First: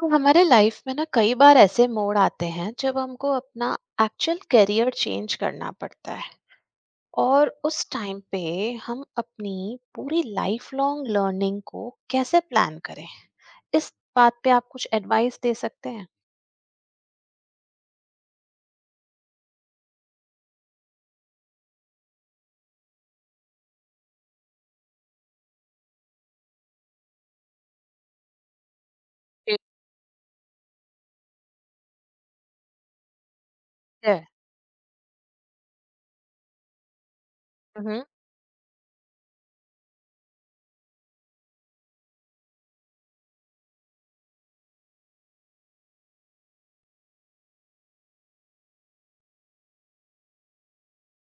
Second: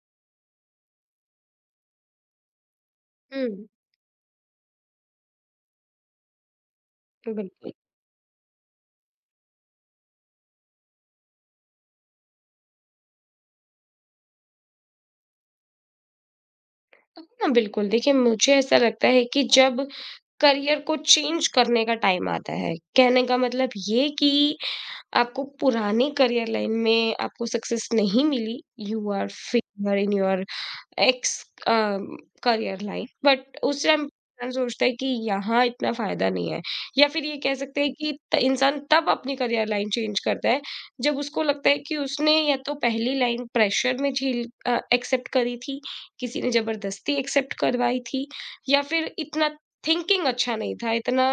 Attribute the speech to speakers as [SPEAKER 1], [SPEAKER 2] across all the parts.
[SPEAKER 1] तो हमारे लाइफ में ना कई बार ऐसे मोड़ आते हैं जब हमको
[SPEAKER 2] हुँ,
[SPEAKER 1] अपना एक्चुअल करियर चेंज करना पड़ता है और
[SPEAKER 2] बिल्कुल।
[SPEAKER 1] उस टाइम पे हम अपनी पूरी लाइफ लॉन्ग लर्निंग को कैसे प्लान करें। इस बात पे आप कुछ एडवाइस दे सकते हैं।
[SPEAKER 2] हाँ, बिल्कुल, देखिए मुझे ऐसा लगता है कि जब करियर को चेंज करने का टाइम आता है, कहने का मतलब ये कि आपको पुराने करियर लाइन में आपको सक्सेस नहीं मिली, यू आर
[SPEAKER 1] ठीक
[SPEAKER 2] failure in your ex career line. But उस टाइम
[SPEAKER 1] है।
[SPEAKER 2] इंसान सोचता है कि यहाँ इतना फायदा नहीं है, या फिर ये कह सकते हैं
[SPEAKER 1] हम्म।
[SPEAKER 2] कि इंसान तब अपनी करियर लाइन चेंज करता है जब उसको लगता है कि उसने या तो पहली लाइन प्रेशर में झील एक्सेप्ट करी थी, किसी ने जबरदस्ती एक्सेप्ट करवाई थी, या फिर इतना थिंकिंग अच्छा नहीं था, इतना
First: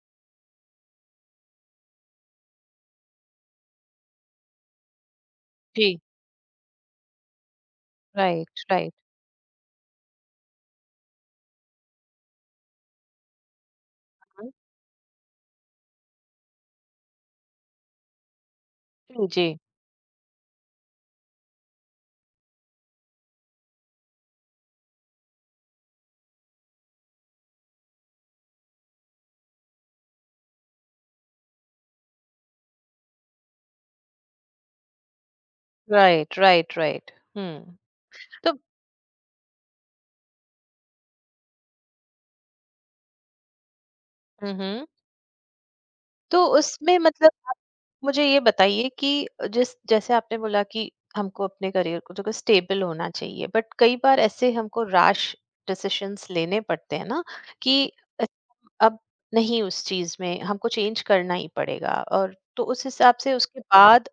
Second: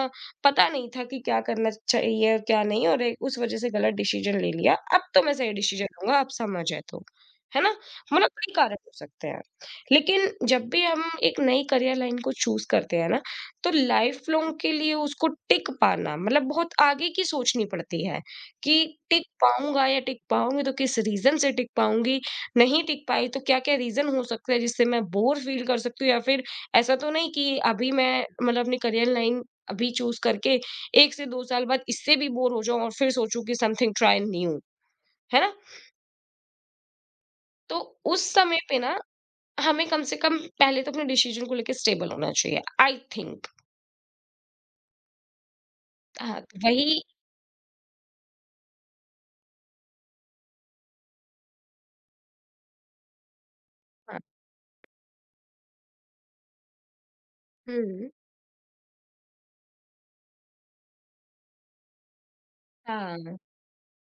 [SPEAKER 2] पता नहीं था कि क्या करना चाहिए और क्या नहीं, और उस वजह से गलत डिसीजन ले लिया। अब तो मैं सही डिसीजन
[SPEAKER 1] जी।
[SPEAKER 2] लूंगा, आप समझ है। तो है ना, मतलब कई
[SPEAKER 1] राइट
[SPEAKER 2] कारण हो
[SPEAKER 1] राइट।
[SPEAKER 2] सकते हैं। लेकिन जब भी हम एक नई करियर लाइन को चूज़ करते हैं ना, तो लाइफ़ लॉन्ग के लिए उसको टिक पाना मतलब बहुत आगे की सोचनी पड़ती है कि टिक
[SPEAKER 1] जी।
[SPEAKER 2] पाऊँगा या टिक पाऊँगी, तो किस रीज़न से टिक पाऊँगी, नहीं टिक पाई तो क्या-क्या रीज़न हो सकता है जिससे मैं बोर फ़ील कर सकती हूँ, या फिर ऐसा तो नहीं कि अभी मैं मतलब अपनी करियर लाइन अभी चूज़ करके 1 से 2 साल बाद इससे भी बोर हो जाऊँ और फिर सोचूँ कि समथिंग ट्राई न्यू, है ना?
[SPEAKER 1] Right right right. हम्म।
[SPEAKER 2] तो उस
[SPEAKER 1] तो
[SPEAKER 2] समय पे ना हमें कम से कम पहले तो अपने डिसीज़न को लेके स्टेबल होना चाहिए, आई थिंक।
[SPEAKER 1] हम्म
[SPEAKER 2] हाँ,
[SPEAKER 1] तो उसमें
[SPEAKER 2] वही।
[SPEAKER 1] मतलब आप मुझे ये बताइए कि जिस जैसे आपने बोला कि हमको अपने करियर को देखो स्टेबल होना चाहिए, बट कई
[SPEAKER 2] हाँ,
[SPEAKER 1] बार ऐसे हमको राश डिसीशंस लेने पड़ते हैं ना कि
[SPEAKER 2] हुँ,
[SPEAKER 1] अब नहीं उस चीज में हमको चेंज करना ही पड़ेगा। और तो उस हिसाब से
[SPEAKER 2] हाँ,
[SPEAKER 1] उसके बाद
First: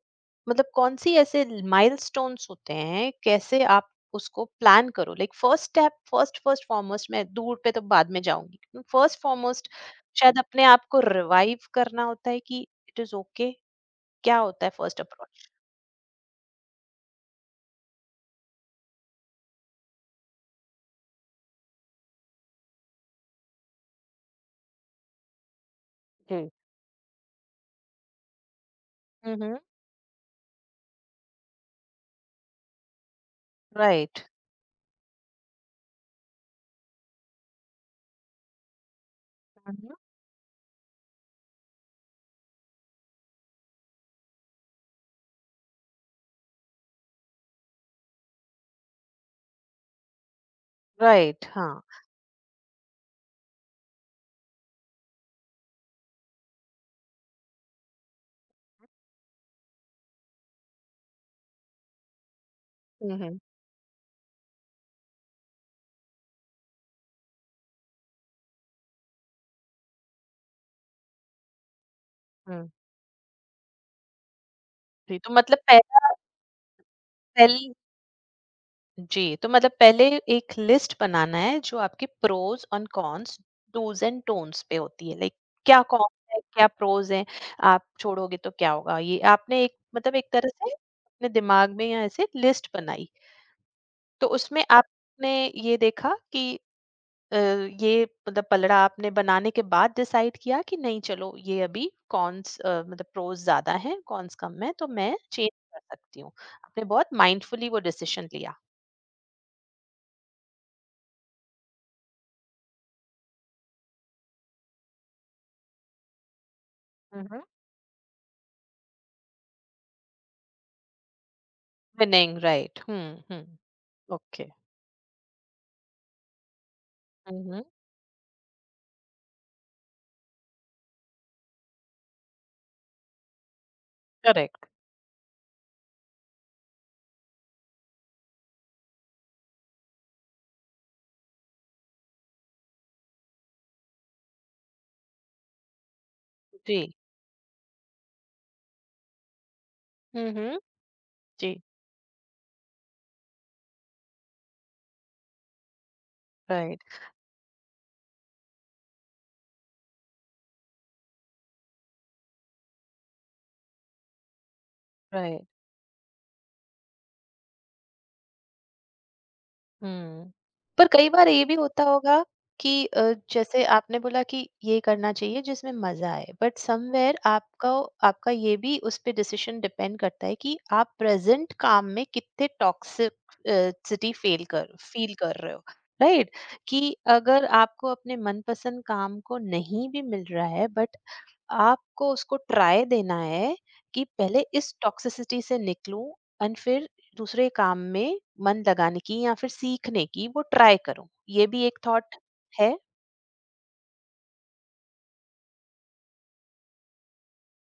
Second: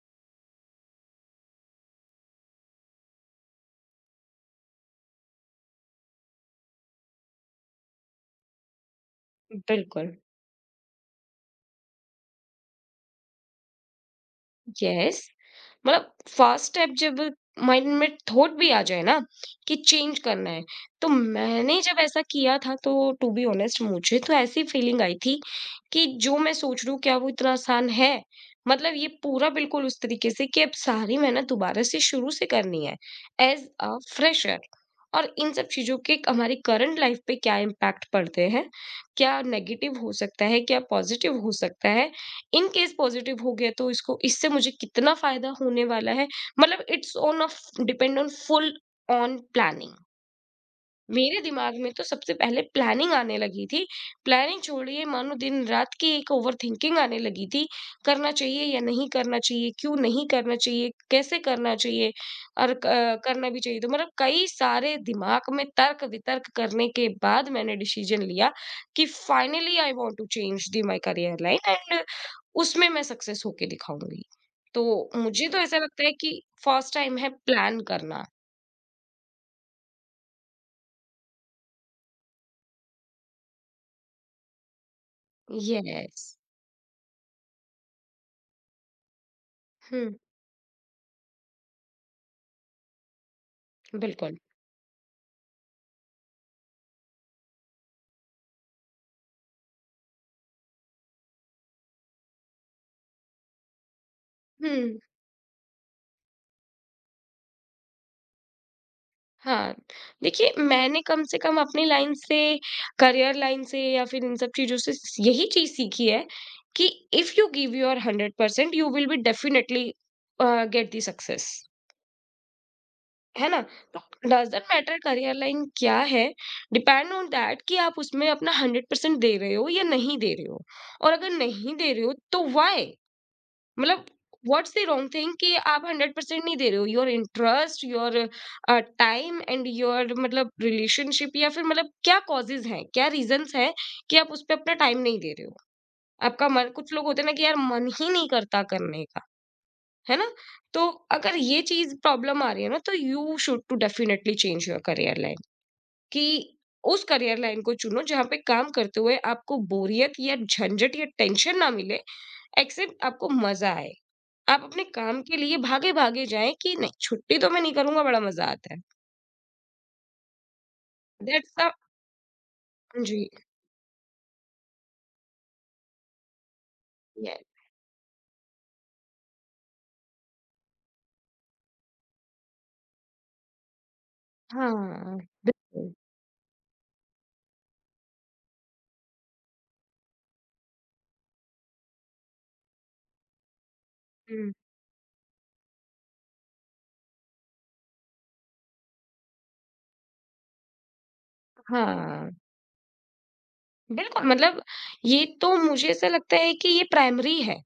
[SPEAKER 1] मतलब कौन सी ऐसे माइलस्टोन्स होते हैं, कैसे आप उसको प्लान करो। Like first step, first first foremost मैं दूर पे तो बाद में जाऊंगी। फर्स्ट फॉरमोस्ट
[SPEAKER 2] बिल्कुल,
[SPEAKER 1] शायद अपने आप को रिवाइव करना होता है कि इट इज ओके। क्या होता है फर्स्ट
[SPEAKER 2] यस।
[SPEAKER 1] अप्रोच।
[SPEAKER 2] मतलब फर्स्ट स्टेप जब माइंड में थॉट भी आ जाए ना कि चेंज करना है, तो मैंने जब ऐसा किया था तो टू बी ऑनेस्ट मुझे तो ऐसी फीलिंग आई थी कि जो
[SPEAKER 1] जी।
[SPEAKER 2] मैं सोच रही हूँ क्या वो इतना आसान है। मतलब ये पूरा
[SPEAKER 1] हम्म।
[SPEAKER 2] बिल्कुल उस तरीके से कि अब सारी मेहनत दोबारा से शुरू से करनी है एज अ
[SPEAKER 1] राइट।
[SPEAKER 2] फ्रेशर, और इन सब चीजों के हमारी करंट लाइफ पे क्या इम्पैक्ट पड़ते हैं, क्या
[SPEAKER 1] हम्म।
[SPEAKER 2] नेगेटिव हो सकता है क्या पॉजिटिव हो सकता है, इन केस पॉजिटिव हो गया तो इसको इससे मुझे कितना फायदा होने वाला है। मतलब it's on off, depend on full on planning. मेरे
[SPEAKER 1] राइट।
[SPEAKER 2] दिमाग
[SPEAKER 1] हाँ।
[SPEAKER 2] में तो सबसे पहले प्लानिंग आने लगी थी। प्लानिंग छोड़िए, मानो दिन रात की एक ओवर थिंकिंग आने लगी थी, करना चाहिए या नहीं करना चाहिए, क्यों नहीं करना चाहिए, कैसे करना चाहिए, और
[SPEAKER 1] हम्म
[SPEAKER 2] करना भी चाहिए तो। मतलब कई सारे दिमाग में तर्क वितर्क करने के बाद मैंने डिसीजन लिया कि finally I want to change the my career line,
[SPEAKER 1] hmm.
[SPEAKER 2] उसमें मैं सक्सेस होके दिखाऊँगी। तो
[SPEAKER 1] जी तो
[SPEAKER 2] मुझे तो
[SPEAKER 1] मतलब
[SPEAKER 2] ऐसा लगता
[SPEAKER 1] पहला,
[SPEAKER 2] है कि फर्स्ट टाइम है
[SPEAKER 1] पहली।
[SPEAKER 2] प्लान करना।
[SPEAKER 1] जी तो मतलब पहले एक लिस्ट बनाना है जो आपके प्रोज और कॉन्स, डूज एंड टोन्स पे होती है। लाइक क्या
[SPEAKER 2] यस।
[SPEAKER 1] कॉन्स है, क्या प्रोज है। आप छोड़ोगे तो क्या होगा, ये आपने एक
[SPEAKER 2] हुँ,
[SPEAKER 1] मतलब एक तरह से अपने दिमाग में या ऐसे लिस्ट बनाई। तो
[SPEAKER 2] बिल्कुल।
[SPEAKER 1] उसमें आपने ये देखा कि अ, ये मतलब पलड़ा आपने बनाने के बाद डिसाइड किया कि नहीं चलो ये अभी कॉन्स मतलब प्रोज ज्यादा हैं, कॉन्स कम है, तो
[SPEAKER 2] हुँ,
[SPEAKER 1] मैं चेंज कर सकती हूँ। आपने बहुत माइंडफुली वो डिसीजन लिया।
[SPEAKER 2] हाँ। देखिए मैंने कम से कम अपनी लाइन से, करियर लाइन से या फिर इन सब चीज़ों से स यही चीज़ सीखी है कि if
[SPEAKER 1] hmm.
[SPEAKER 2] You give your 100% you will be definitely uh, get the success.
[SPEAKER 1] Winning right.
[SPEAKER 2] है ना?
[SPEAKER 1] Hmm. Okay.
[SPEAKER 2] Does not matter career line क्या है, डिपेंड ऑन दैट
[SPEAKER 1] हम्म।
[SPEAKER 2] कि आप उसमें अपना 100% दे रहे हो या नहीं दे रहे हो, और अगर नहीं दे रहे हो तो व्हाई? मतलब
[SPEAKER 1] correct.
[SPEAKER 2] What's the wrong thing कि आप 100% नहीं दे रहे हो, your interest, your time and your मतलब रिलेशनशिप, या फिर मतलब क्या कॉजेज़ हैं, क्या रीज़न्स हैं कि आप उस पे अपना टाइम नहीं दे रहे हो? आपका मन,
[SPEAKER 1] जी।
[SPEAKER 2] कुछ लोग होते हैं ना कि यार मन ही नहीं करता करने का। है ना?
[SPEAKER 1] हम्म।
[SPEAKER 2] तो अगर
[SPEAKER 1] जी।
[SPEAKER 2] ये चीज़ प्रॉब्लम आ रही है ना तो you should to definitely change your career line. कि
[SPEAKER 1] राइट
[SPEAKER 2] उस करियर लाइन को चुनो जहाँ पे काम करते हुए आपको बोरियत या झंझट या टेंशन ना मिले, एक्सेप्ट आपको मज़ा आए। आप अपने काम के
[SPEAKER 1] राइट।
[SPEAKER 2] लिए भागे-भागे जाएँ कि नहीं छुट्टी तो मैं नहीं करूँगा, बड़ा मज़ा आता है।
[SPEAKER 1] हुँ। पर कई बार ये
[SPEAKER 2] दैट्स
[SPEAKER 1] भी
[SPEAKER 2] अ।
[SPEAKER 1] होता होगा कि
[SPEAKER 2] जी,
[SPEAKER 1] जैसे आपने बोला कि ये करना चाहिए जिसमें मज़ा आए, बट समव्हेयर
[SPEAKER 2] येस।
[SPEAKER 1] आपका आपका ये भी उस पे डिसीज़न डिपेंड करता है कि आप प्रेज़ेंट काम में कितने टॉक्सिक सिटी फ़ेल कर फ़ील
[SPEAKER 2] हाँ,
[SPEAKER 1] कर रहे हो,
[SPEAKER 2] बिल्कुल।
[SPEAKER 1] राइट? कि अगर आपको अपने मनपसंद काम को नहीं भी मिल रहा है बट आपको उसको ट्राई देना है कि पहले
[SPEAKER 2] हुँ,
[SPEAKER 1] इस टॉक्सिसिटी से निकलूं एंड फिर दूसरे काम में मन लगाने की या फिर सीखने की वो ट्राई करूं। ये भी एक थॉट
[SPEAKER 2] हाँ,
[SPEAKER 1] है।
[SPEAKER 2] बिल्कुल। मतलब ये तो मुझे ऐसा लगता है कि ये प्राइमरी है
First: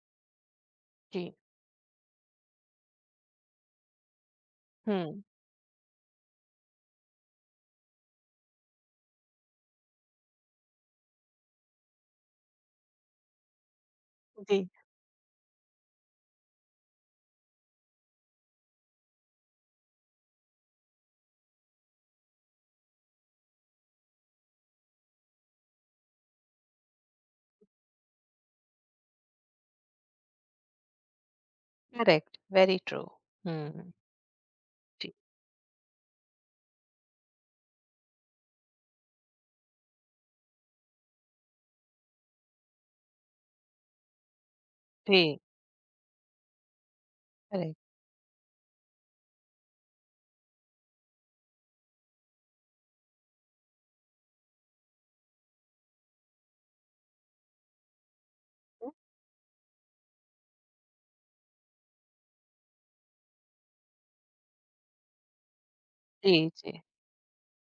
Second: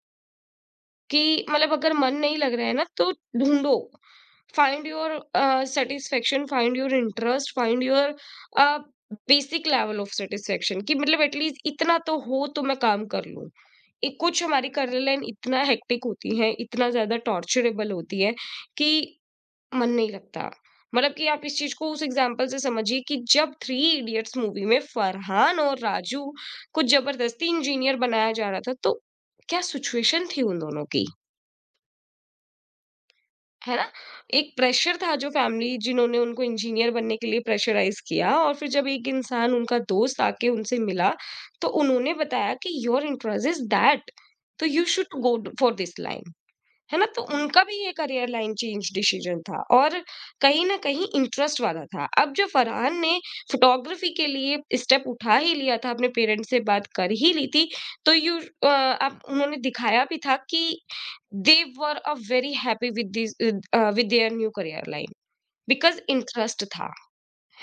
[SPEAKER 1] जी।
[SPEAKER 2] कि मतलब अगर मन नहीं लग रहा है ना तो ढूँढो। Find your
[SPEAKER 1] hmm.
[SPEAKER 2] satisfaction, find your interest, find your uh, basic level of satisfaction कि मतलब एटलीस्ट इतना तो हो तो मैं काम कर लूं। ये कुछ
[SPEAKER 1] जी।
[SPEAKER 2] हमारी करियर लाइन इतना हेक्टिक होती है, इतना ज्यादा टॉर्चरेबल होती है कि मन नहीं लगता। मतलब कि आप इस चीज को उस एग्जाम्पल से समझिए कि जब थ्री इडियट्स मूवी में फरहान और राजू को जबरदस्ती इंजीनियर बनाया जा रहा था, तो क्या सिचुएशन थी उन दोनों की,
[SPEAKER 1] करेक्ट वेरी ट्रू।
[SPEAKER 2] है ना?
[SPEAKER 1] हम्म।
[SPEAKER 2] एक प्रेशर
[SPEAKER 1] जी
[SPEAKER 2] था जो फैमिली जिन्होंने उनको इंजीनियर बनने के लिए प्रेशराइज़ किया, और फिर जब एक इंसान, उनका दोस्त, आके उनसे मिला, तो उन्होंने बताया कि योर इंटरेस्ट इज़ दैट, तो यू शुड
[SPEAKER 1] जी।
[SPEAKER 2] Go for this line. है ना? तो उनका भी
[SPEAKER 1] करेक्ट।
[SPEAKER 2] ये करियर लाइन चेंज डिसीज़न था और कहीं न कहीं इंटरेस्ट वाला था। अब जब फरहान ने फोटोग्राफी के लिए स्टेप उठा ही लिया था, अपने पेरेंट्स से बात कर ही ली थी, तो यू आप उन्होंने दिखाया भी था कि they were a very happy with this with their new career line, because
[SPEAKER 1] जी
[SPEAKER 2] इंटरेस्ट
[SPEAKER 1] जी।
[SPEAKER 2] था,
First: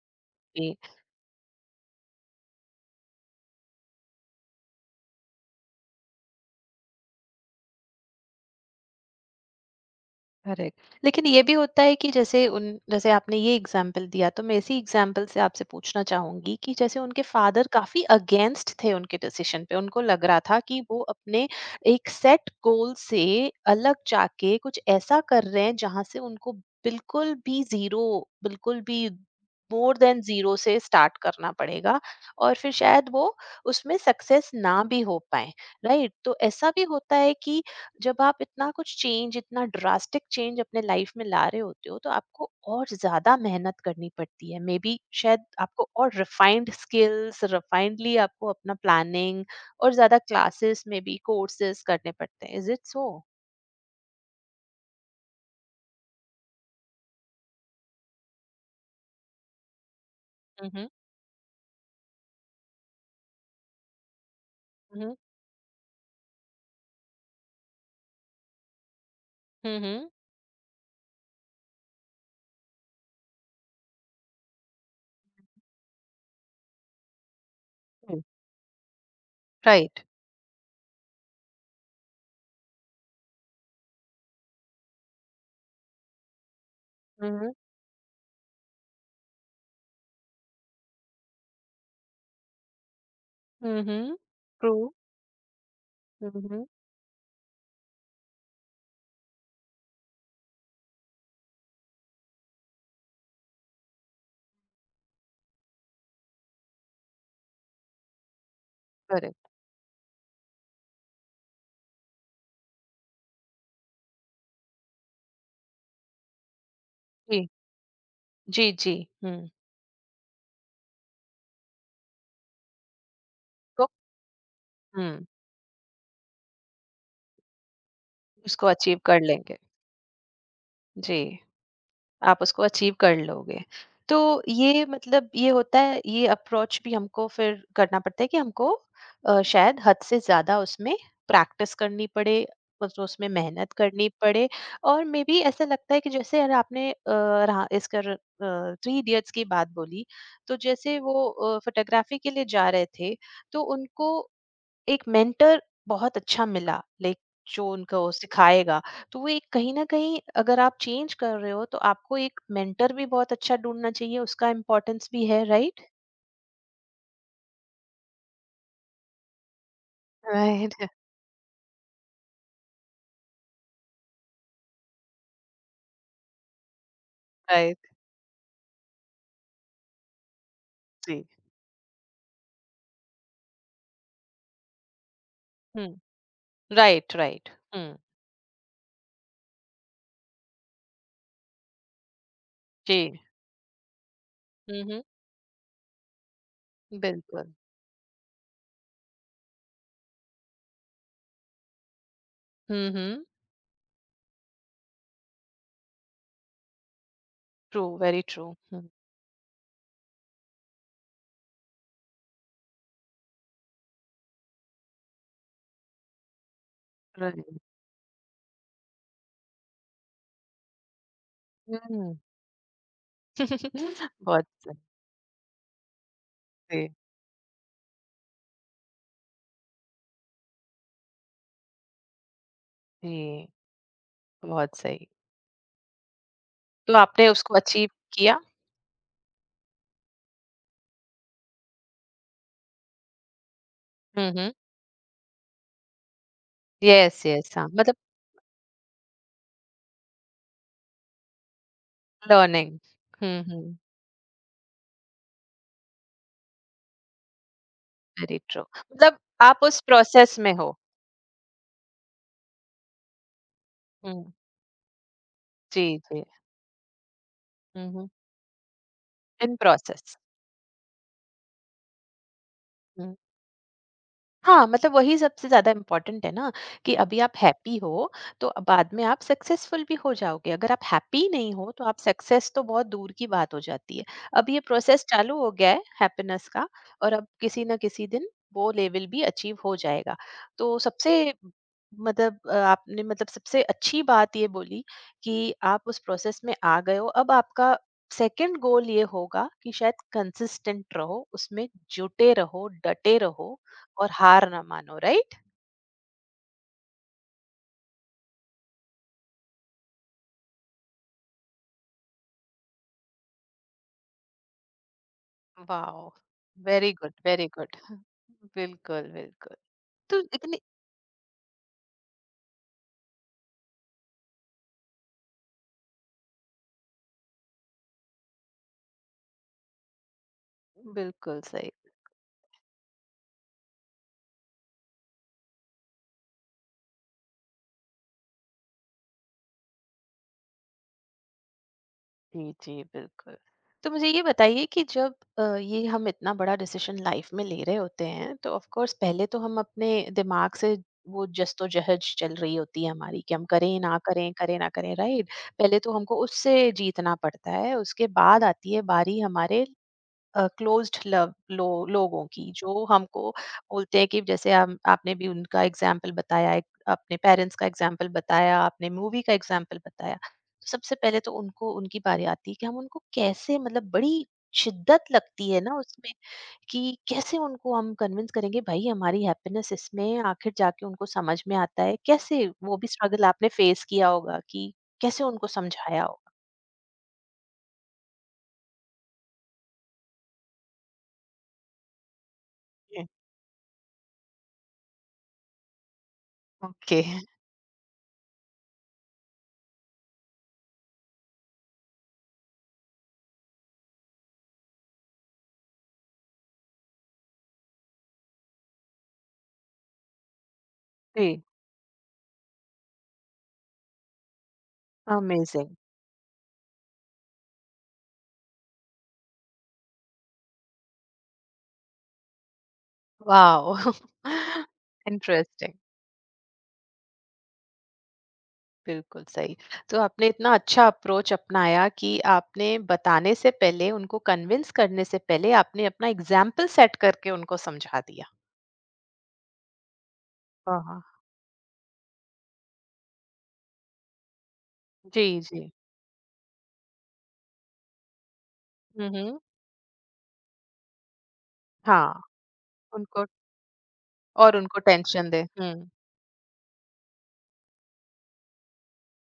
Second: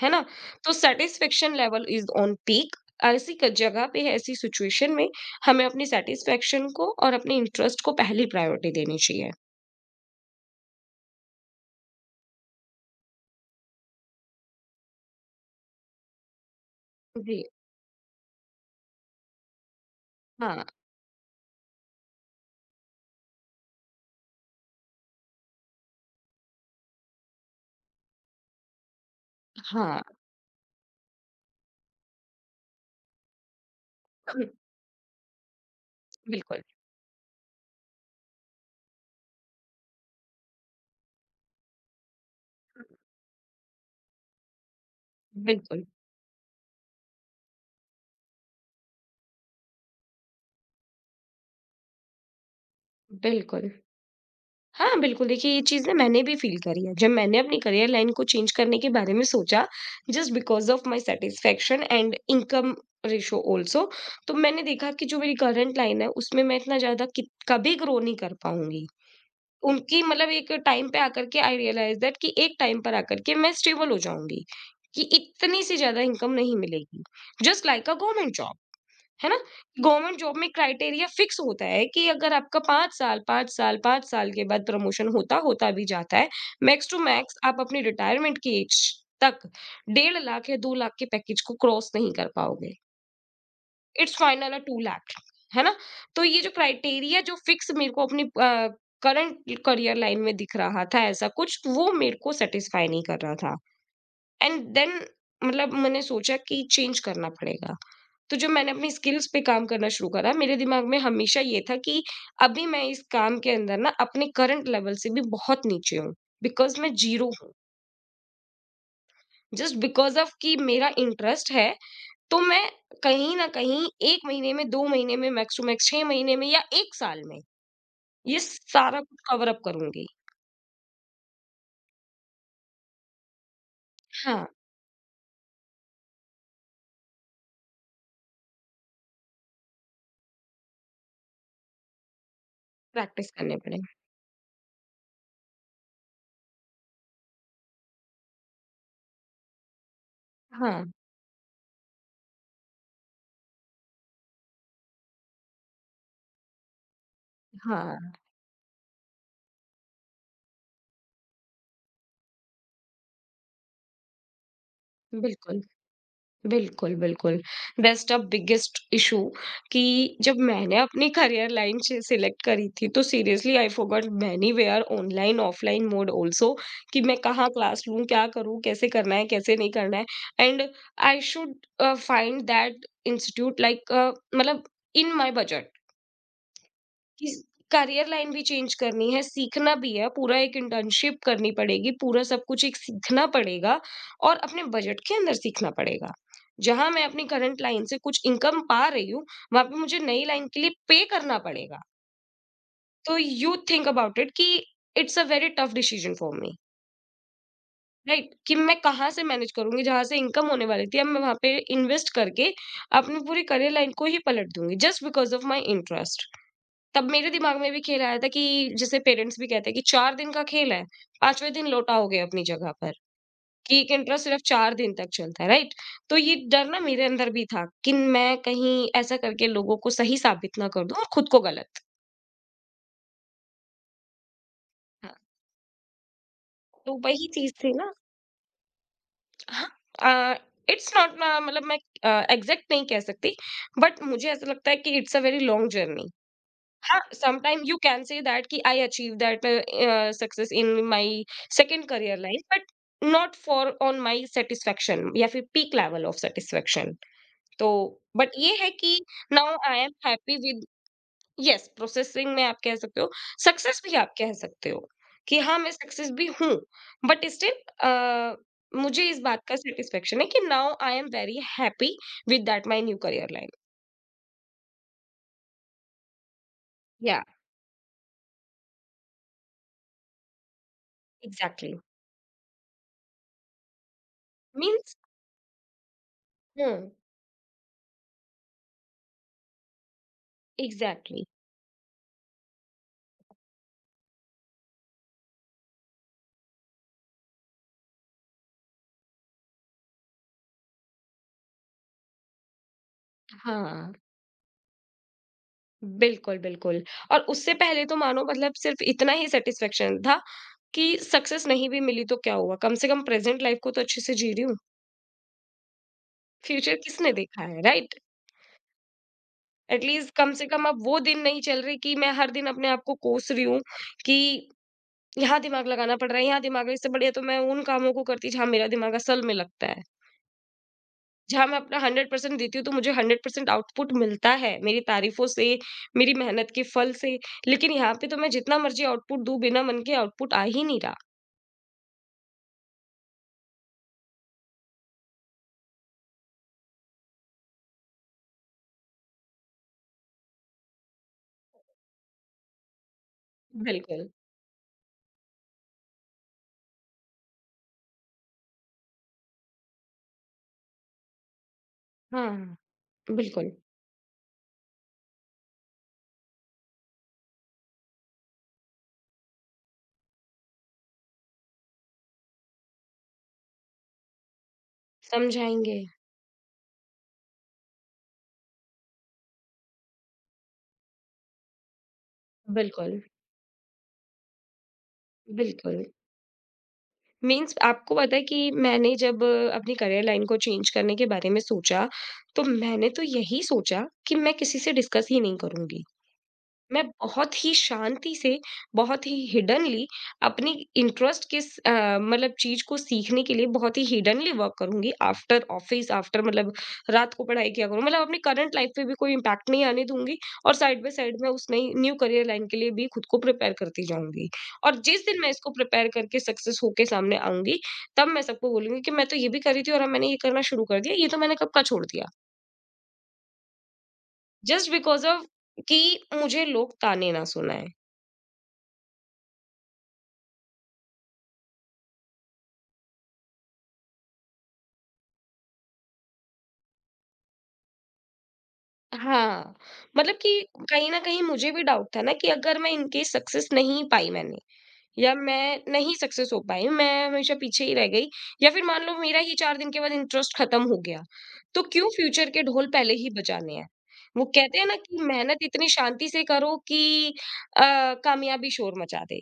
[SPEAKER 2] है ना।
[SPEAKER 1] जी।
[SPEAKER 2] तो satisfaction level is on peak. ऐसी जगह पे, ऐसी सिचुएशन में हमें अपनी सेटिस्फेक्शन को और अपने इंटरेस्ट को पहली प्रायोरिटी देनी चाहिए।
[SPEAKER 1] करेक्ट लेकिन ये भी होता है कि जैसे उन जैसे आपने ये एग्जाम्पल दिया, तो मैं इसी एग्जाम्पल से आपसे पूछना चाहूंगी कि जैसे उनके
[SPEAKER 2] जी।
[SPEAKER 1] फादर काफी अगेंस्ट थे उनके डिसीजन पे, उनको लग रहा था
[SPEAKER 2] हाँ।
[SPEAKER 1] कि वो अपने एक सेट गोल से अलग जाके कुछ ऐसा कर रहे हैं जहां से उनको बिल्कुल भी जीरो, बिल्कुल भी मोर
[SPEAKER 2] हाँ।
[SPEAKER 1] देन जीरो से स्टार्ट करना पड़ेगा और फिर शायद वो उसमें सक्सेस ना भी हो पाए। राइट, तो
[SPEAKER 2] बिल्कुल।
[SPEAKER 1] ऐसा भी होता है कि जब आप इतना कुछ चेंज, इतना ड्रास्टिक चेंज अपने लाइफ में ला रहे होते हो तो आपको और ज्यादा मेहनत करनी पड़ती है। मे बी शायद
[SPEAKER 2] बिल्कुल।
[SPEAKER 1] आपको और रिफाइंड स्किल्स, रिफाइंडली आपको अपना प्लानिंग और ज्यादा क्लासेस मे बी कोर्सेज करने पड़ते हैं। Is it so?
[SPEAKER 2] बिल्कुल। हाँ, बिल्कुल, देखिए ये चीज़ ना मैंने भी फ़ील करी है। जब मैंने अपनी करियर लाइन को चेंज करने के बारे में सोचा just because of
[SPEAKER 1] hmm
[SPEAKER 2] my satisfaction and income ratio also, तो मैंने देखा कि
[SPEAKER 1] हम्म
[SPEAKER 2] जो मेरी करंट लाइन है, उसमें मैं इतना ज़्यादा कित कभी ग्रो नहीं कर पाऊँगी। उनकी
[SPEAKER 1] हम्म।
[SPEAKER 2] मतलब एक टाइम पे आकर के आई रियलाइज़ दैट कि एक टाइम पर आकर के मैं स्टेबल हो जाऊँगी, कि इतनी-सी ज़्यादा इनकम नहीं मिलेगी, just like a government job. है ना?
[SPEAKER 1] राइट।
[SPEAKER 2] गवर्नमेंट जॉब में क्राइटेरिया फिक्स होता है कि अगर आपका 5 साल 5 साल 5 साल के बाद प्रमोशन होता होता भी जाता है, मैक्स टू मैक्स
[SPEAKER 1] हम्म
[SPEAKER 2] आप अपनी रिटायरमेंट की एज तक 1.5 लाख या 2 लाख के पैकेज को क्रॉस नहीं कर पाओगे।
[SPEAKER 1] Hmm.
[SPEAKER 2] It's final at
[SPEAKER 1] true.
[SPEAKER 2] 2 lakh, है ना? तो ये जो
[SPEAKER 1] हम्म।
[SPEAKER 2] क्राइटेरिया जो फिक्स मेरे को अपनी करंट करियर लाइन में दिख रहा था ऐसा कुछ, वो मेरे को सैटिस्फाई नहीं कर रहा था। एंड देन मतलब मैंने सोचा कि चेंज करना पड़ेगा। तो जब मैंने अपनी स्किल्स पे
[SPEAKER 1] करेक्ट।
[SPEAKER 2] काम करना शुरू करा, मेरे दिमाग में हमेशा ये था कि अभी मैं इस काम के अंदर ना अपने करंट लेवल से भी बहुत नीचे हूँ, बिकॉज़ मैं ज़ीरो
[SPEAKER 1] जी
[SPEAKER 2] हूँ।
[SPEAKER 1] जी जी। हम्म।
[SPEAKER 2] जस्ट बिकॉज़ ऑफ़ कि मेरा इंटरेस्ट है, तो मैं कहीं न कहीं
[SPEAKER 1] तो
[SPEAKER 2] 1 महीने में, 2 महीने
[SPEAKER 1] हम्म
[SPEAKER 2] में, मैक्स टू मैक्स 6 महीने में या 1 साल में, ये
[SPEAKER 1] उसको
[SPEAKER 2] सारा
[SPEAKER 1] अचीव
[SPEAKER 2] कुछ
[SPEAKER 1] कर
[SPEAKER 2] कवर
[SPEAKER 1] लेंगे।
[SPEAKER 2] अप करूँगी।
[SPEAKER 1] जी। आप उसको अचीव कर लोगे। तो
[SPEAKER 2] हाँ,
[SPEAKER 1] ये मतलब ये होता है, ये अप्रोच भी हमको फिर करना पड़ता है कि हमको शायद हद से ज़्यादा उसमें प्रैक्टिस करनी पड़े, उस उसमें
[SPEAKER 2] प्रैक्टिस करने
[SPEAKER 1] मेहनत
[SPEAKER 2] पड़े।
[SPEAKER 1] करनी पड़े। और मे बी ऐसा लगता है कि जैसे अगर आपने अ, रहा इसका र अ, थ्री इडियट्स की बात बोली, तो
[SPEAKER 2] हाँ।
[SPEAKER 1] जैसे वो फ़ोटोग्राफ़ी के लिए जा रहे थे, तो उनको एक मेंटर बहुत अच्छा मिला, लाइक जो उनको
[SPEAKER 2] हाँ,
[SPEAKER 1] सिखाएगा। तो वो एक कहीं ना कहीं अगर आप चेंज कर रहे हो तो आपको एक मेंटर भी बहुत अच्छा ढूंढना चाहिए। उसका इम्पोर्टेंस भी है,
[SPEAKER 2] बिल्कुल।
[SPEAKER 1] राइट?
[SPEAKER 2] बिल्कुल, बिल्कुल। दैट्स द बिगेस्ट इश्यू, कि जब
[SPEAKER 1] राइट।
[SPEAKER 2] मैंने अपनी करियर लाइन से सिलेक्ट करी थी, तो seriously I forgot many where online, offline mode also, कि मैं कहाँ क्लास
[SPEAKER 1] राइट।
[SPEAKER 2] लूँ, क्या करूँ, कैसे करना है, कैसे नहीं करना है। एंड आई
[SPEAKER 1] जी।
[SPEAKER 2] Should find that institute like मतलब in my budget,
[SPEAKER 1] hmm. Right
[SPEAKER 2] कि
[SPEAKER 1] राइट। हम्म।
[SPEAKER 2] करियर लाइन भी चेंज करनी है, सीखना भी है, पूरा एक इंटर्नशिप करनी पड़ेगी, पूरा सब कुछ एक
[SPEAKER 1] जी।
[SPEAKER 2] सीखना पड़ेगा, और अपने बजट
[SPEAKER 1] हम्म।
[SPEAKER 2] के अंदर सीखना पड़ेगा। जहाँ मैं अपनी
[SPEAKER 1] बिल्कुल।
[SPEAKER 2] करंट लाइन से कुछ इनकम पा रही हूँ, वहाँ पे मुझे नई लाइन के लिए पे करना पड़ेगा।
[SPEAKER 1] हम्म।
[SPEAKER 2] तो यू थिंक अबाउट इट कि it's a very tough decision for me,
[SPEAKER 1] true very
[SPEAKER 2] right?
[SPEAKER 1] True.
[SPEAKER 2] कि मैं
[SPEAKER 1] हम्म।
[SPEAKER 2] कहाँ से मैनेज करूँगी, जहाँ से इनकम होने वाली थी, अब मैं वहाँ पे इन्वेस्ट करके अपनी पूरी करियर लाइन को ही पलट दूँगी just because of my interest. तब मेरे
[SPEAKER 1] राइट।
[SPEAKER 2] दिमाग में भी खेल आया था कि जैसे पेरेंट्स भी कहते हैं कि 4 दिन का खेल है, 5वें दिन लौटाओगे
[SPEAKER 1] हम्म।
[SPEAKER 2] गए अपनी जगह पर, कि एक इंटरेस्ट सिर्फ़
[SPEAKER 1] बहुत सही।
[SPEAKER 2] 4 दिन तक चलता है, राइट? तो ये डर ना मेरे अंदर भी था कि मैं कहीं ऐसा करके लोगों को सही साबित ना कर दूँ और खुद को गलत।
[SPEAKER 1] जी। बहुत सही।
[SPEAKER 2] हाँ। तो
[SPEAKER 1] तो
[SPEAKER 2] वही
[SPEAKER 1] आपने
[SPEAKER 2] चीज़
[SPEAKER 1] उसको
[SPEAKER 2] थी
[SPEAKER 1] अचीव
[SPEAKER 2] ना।
[SPEAKER 1] किया।
[SPEAKER 2] हाँ। अ, इट्स नॉट ना मतलब मैं एग्ज़ैक्ट नहीं कह सकती, बट मुझे ऐसा
[SPEAKER 1] हम्म।
[SPEAKER 2] लगता है कि it's a very long journey. हाँ,
[SPEAKER 1] यस यस हाँ
[SPEAKER 2] sometimes you
[SPEAKER 1] मतलब
[SPEAKER 2] can say that कि I achieve that success in my second career line,
[SPEAKER 1] learning.
[SPEAKER 2] but not for
[SPEAKER 1] hmm.
[SPEAKER 2] on my satisfaction या फिर peak level of satisfaction। तो but
[SPEAKER 1] very
[SPEAKER 2] ये
[SPEAKER 1] true,
[SPEAKER 2] है कि
[SPEAKER 1] मतलब
[SPEAKER 2] now
[SPEAKER 1] आप
[SPEAKER 2] I
[SPEAKER 1] उस
[SPEAKER 2] am happy
[SPEAKER 1] प्रोसेस में
[SPEAKER 2] with
[SPEAKER 1] हो।
[SPEAKER 2] yes processing में आप कह सकते हो, success भी आप कह
[SPEAKER 1] हुँ,
[SPEAKER 2] सकते हो कि हाँ मैं
[SPEAKER 1] जी,
[SPEAKER 2] success
[SPEAKER 1] जी।
[SPEAKER 2] भी हूँ, but still
[SPEAKER 1] हुँ, हुँ।
[SPEAKER 2] आह मुझे इस बात का
[SPEAKER 1] इन प्रोसेस।
[SPEAKER 2] satisfaction है कि now I am very happy with that my new
[SPEAKER 1] hmm.
[SPEAKER 2] career line.
[SPEAKER 1] हाँ, मतलब वही सबसे ज़्यादा इम्पोर्टेंट है ना कि अभी
[SPEAKER 2] Yeah,
[SPEAKER 1] आप हैप्पी हो, तो बाद में आप सक्सेसफुल भी हो जाओगे। अगर आप हैप्पी नहीं हो,
[SPEAKER 2] exactly,
[SPEAKER 1] तो आप सक्सेस तो बहुत दूर की बात हो जाती है। अब ये
[SPEAKER 2] means.
[SPEAKER 1] प्रोसेस चालू हो गया है हैप्पीनेस का
[SPEAKER 2] हम्म।
[SPEAKER 1] और अब किसी न किसी दिन वो लेवल भी अचीव हो जाएगा। तो सबसे
[SPEAKER 2] Exactly.
[SPEAKER 1] मतलब आपने मतलब सबसे अच्छी बात ये बोली कि आप उस प्रोसेस में आ गए हो। अब आपका सेकंड गोल ये होगा कि शायद कंसिस्टेंट रहो, उसमें जुटे रहो, डटे रहो
[SPEAKER 2] हाँ,
[SPEAKER 1] और हार ना मानो, राइट?
[SPEAKER 2] बिल्कुल, बिल्कुल। और उससे पहले तो मानो मतलब सिर्फ़ इतना ही सैटिस्फैक्शन था कि सक्सेस नहीं भी मिली तो क्या हुआ? कम से कम प्रेज़ेंट लाइफ़ को तो अच्छे से जी रही हूँ,
[SPEAKER 1] वाओ।
[SPEAKER 2] फ्यूचर
[SPEAKER 1] वेरी
[SPEAKER 2] किसने
[SPEAKER 1] गुड
[SPEAKER 2] देखा
[SPEAKER 1] वेरी
[SPEAKER 2] है,
[SPEAKER 1] गुड।
[SPEAKER 2] राइट?
[SPEAKER 1] बिल्कुल बिल्कुल।
[SPEAKER 2] एटलीस्ट
[SPEAKER 1] तो
[SPEAKER 2] कम से
[SPEAKER 1] लेकिन
[SPEAKER 2] कम अब वो दिन नहीं चल रहे कि मैं हर दिन अपने आप को कोस रही हूँ कि यहाँ दिमाग लगाना पड़ रहा है, यहाँ दिमाग इससे बढ़िया तो मैं उन कामों को करती जहाँ मेरा दिमाग असल में लगता है।
[SPEAKER 1] बिल्कुल
[SPEAKER 2] जहाँ मैं
[SPEAKER 1] सही।
[SPEAKER 2] अपना 100% देती हूँ तो मुझे 100% आउटपुट मिलता है मेरी तारीफों से, मेरी मेहनत के फल से। लेकिन यहाँ पे तो मैं जितना मर्ज़ी आउटपुट दूँ, बिना मन के आउटपुट आ ही नहीं रहा।
[SPEAKER 1] जी जी बिल्कुल। तो मुझे ये बताइए कि जब ये हम इतना बड़ा डिसीजन लाइफ में ले रहे होते हैं तो ऑफ कोर्स पहले तो हम अपने दिमाग से वो जस्तोजहज चल रही होती है हमारी कि हम करें ना
[SPEAKER 2] बिल्कुल।
[SPEAKER 1] करें करें ना करें, राइट? पहले तो हमको उससे जीतना पड़ता है, उसके बाद आती है बारी हमारे क्लोज्ड लव लो, लोगों की,
[SPEAKER 2] हाँ।
[SPEAKER 1] जो हमको
[SPEAKER 2] बिल्कुल,
[SPEAKER 1] बोलते हैं कि जैसे हम आपने भी उनका एग्जाम्पल बताया, एक अपने पेरेंट्स का एग्जाम्पल बताया, आपने मूवी का एग्जाम्पल बताया, तो सबसे पहले तो उनको उनकी बारी आती है कि हम उनको कैसे मतलब बड़ी शिद्दत लगती है ना
[SPEAKER 2] समझाएँगे।
[SPEAKER 1] उसमें कि कैसे उनको हम कन्विंस करेंगे भाई हमारी हैप्पीनेस इसमें है। आखिर जाके उनको समझ में आता है कैसे वो भी
[SPEAKER 2] बिल्कुल,
[SPEAKER 1] स्ट्रगल आपने फेस किया होगा, कि कैसे उनको
[SPEAKER 2] बिल्कुल।
[SPEAKER 1] समझाया होगा।
[SPEAKER 2] मीन्स आपको पता है कि मैंने जब अपनी करियर लाइन को चेंज करने के बारे में सोचा, तो मैंने तो यही सोचा कि मैं किसी से डिस्कस ही नहीं करूँगी। मैं
[SPEAKER 1] ओके।
[SPEAKER 2] बहुत ही शांति से, बहुत ही हिडनली अपनी इंटरेस्ट किस मतलब चीज़ को सीखने के लिए बहुत ही हिडनली वर्क करूँगी आफ्टर ऑफिस, आफ्टर मतलब रात को पढ़ाई किया करूँ। मतलब अपनी करंट लाइफ पे भी कोई इम्पैक्ट नहीं आने दूँगी, और साइड बाय साइड मैं
[SPEAKER 1] जी।
[SPEAKER 2] उस नई न्यू करियर लाइन के लिए भी खुद को प्रिपेयर करती जाऊँगी। और जिस दिन मैं इसको
[SPEAKER 1] अमेजिंग।
[SPEAKER 2] प्रिपेयर करके सक्सेस होके सामने आऊँगी, तब मैं सबको बोलूँगी कि मैं तो ये भी कर रही थी और अब मैंने ये करना शुरू कर दिया, ये तो मैंने कब का छोड़ दिया।
[SPEAKER 1] Wow!
[SPEAKER 2] Just because of
[SPEAKER 1] interesting.
[SPEAKER 2] कि मुझे लोग ताने ना सुनाएँ।
[SPEAKER 1] बिल्कुल सही। तो आपने इतना अच्छा अप्रोच अपनाया कि आपने बताने से पहले, उनको कन्विंस करने से पहले आपने अपना एग्ज़ाम्पल सेट करके उनको समझा दिया।
[SPEAKER 2] हाँ, मतलब कि
[SPEAKER 1] हाँ,
[SPEAKER 2] कहीं न
[SPEAKER 1] हाँ।
[SPEAKER 2] कहीं मुझे भी डाउट था ना कि अगर मैं इन केस सक्सेस नहीं पाई मैंने, या
[SPEAKER 1] जी,
[SPEAKER 2] मैं
[SPEAKER 1] जी।
[SPEAKER 2] नहीं सक्सेस हो पाई, मैं हमेशा पीछे ही रह गई, या फिर मान लो
[SPEAKER 1] हुँ,
[SPEAKER 2] मेरा ही
[SPEAKER 1] हुँ।
[SPEAKER 2] 4 दिन के बाद इंटरेस्ट खत्म हो गया, तो क्यों
[SPEAKER 1] हाँ,
[SPEAKER 2] फ्यूचर के ढोल पहले ही
[SPEAKER 1] उनको
[SPEAKER 2] बजाने हैं। वो
[SPEAKER 1] और
[SPEAKER 2] कहते हैं ना
[SPEAKER 1] उनको
[SPEAKER 2] कि
[SPEAKER 1] टेंशन
[SPEAKER 2] मेहनत
[SPEAKER 1] दे।
[SPEAKER 2] इतनी
[SPEAKER 1] हुँ।
[SPEAKER 2] शांति से करो कि अ, कामयाबी शोर मचा दे।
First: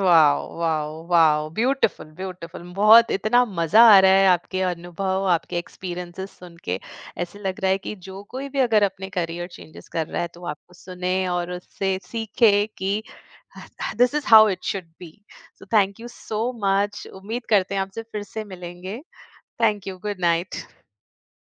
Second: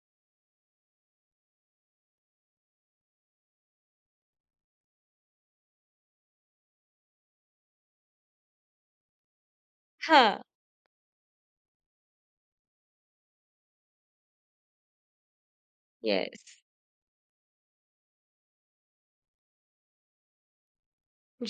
[SPEAKER 1] Wow wow wow beautiful beautiful, बहुत इतना मजा आ रहा है आपके अनुभव आपके एक्सपीरियंसेस सुन के। ऐसे लग रहा है कि जो कोई भी अगर अपने करियर चेंजेस कर रहा है
[SPEAKER 2] हाँ,
[SPEAKER 1] तो आपको सुने और उससे सीखे कि this is how it should be. So thank you so
[SPEAKER 2] yes.
[SPEAKER 1] Much. उम्मीद करते हैं आपसे फिर से मिलेंगे। Thank you good night.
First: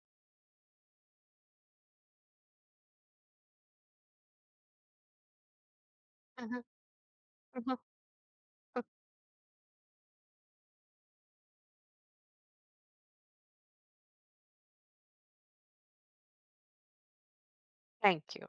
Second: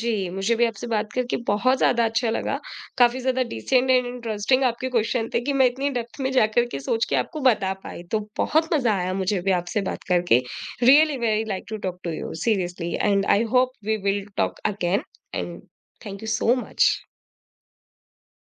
[SPEAKER 2] जी, मुझे भी आपसे बात करके बहुत ज़्यादा अच्छा लगा। काफ़ी ज़्यादा डिसेंट एंड इंटरेस्टिंग आपके क्वेश्चन थे कि मैं इतनी डेप्थ में जाकर के सोच के आपको बता पाई। तो बहुत मज़ा आया मुझे भी आपसे बात करके। Really very like to talk to you seriously, and I hope we will talk again, and thank you so much.
[SPEAKER 1] Thank you.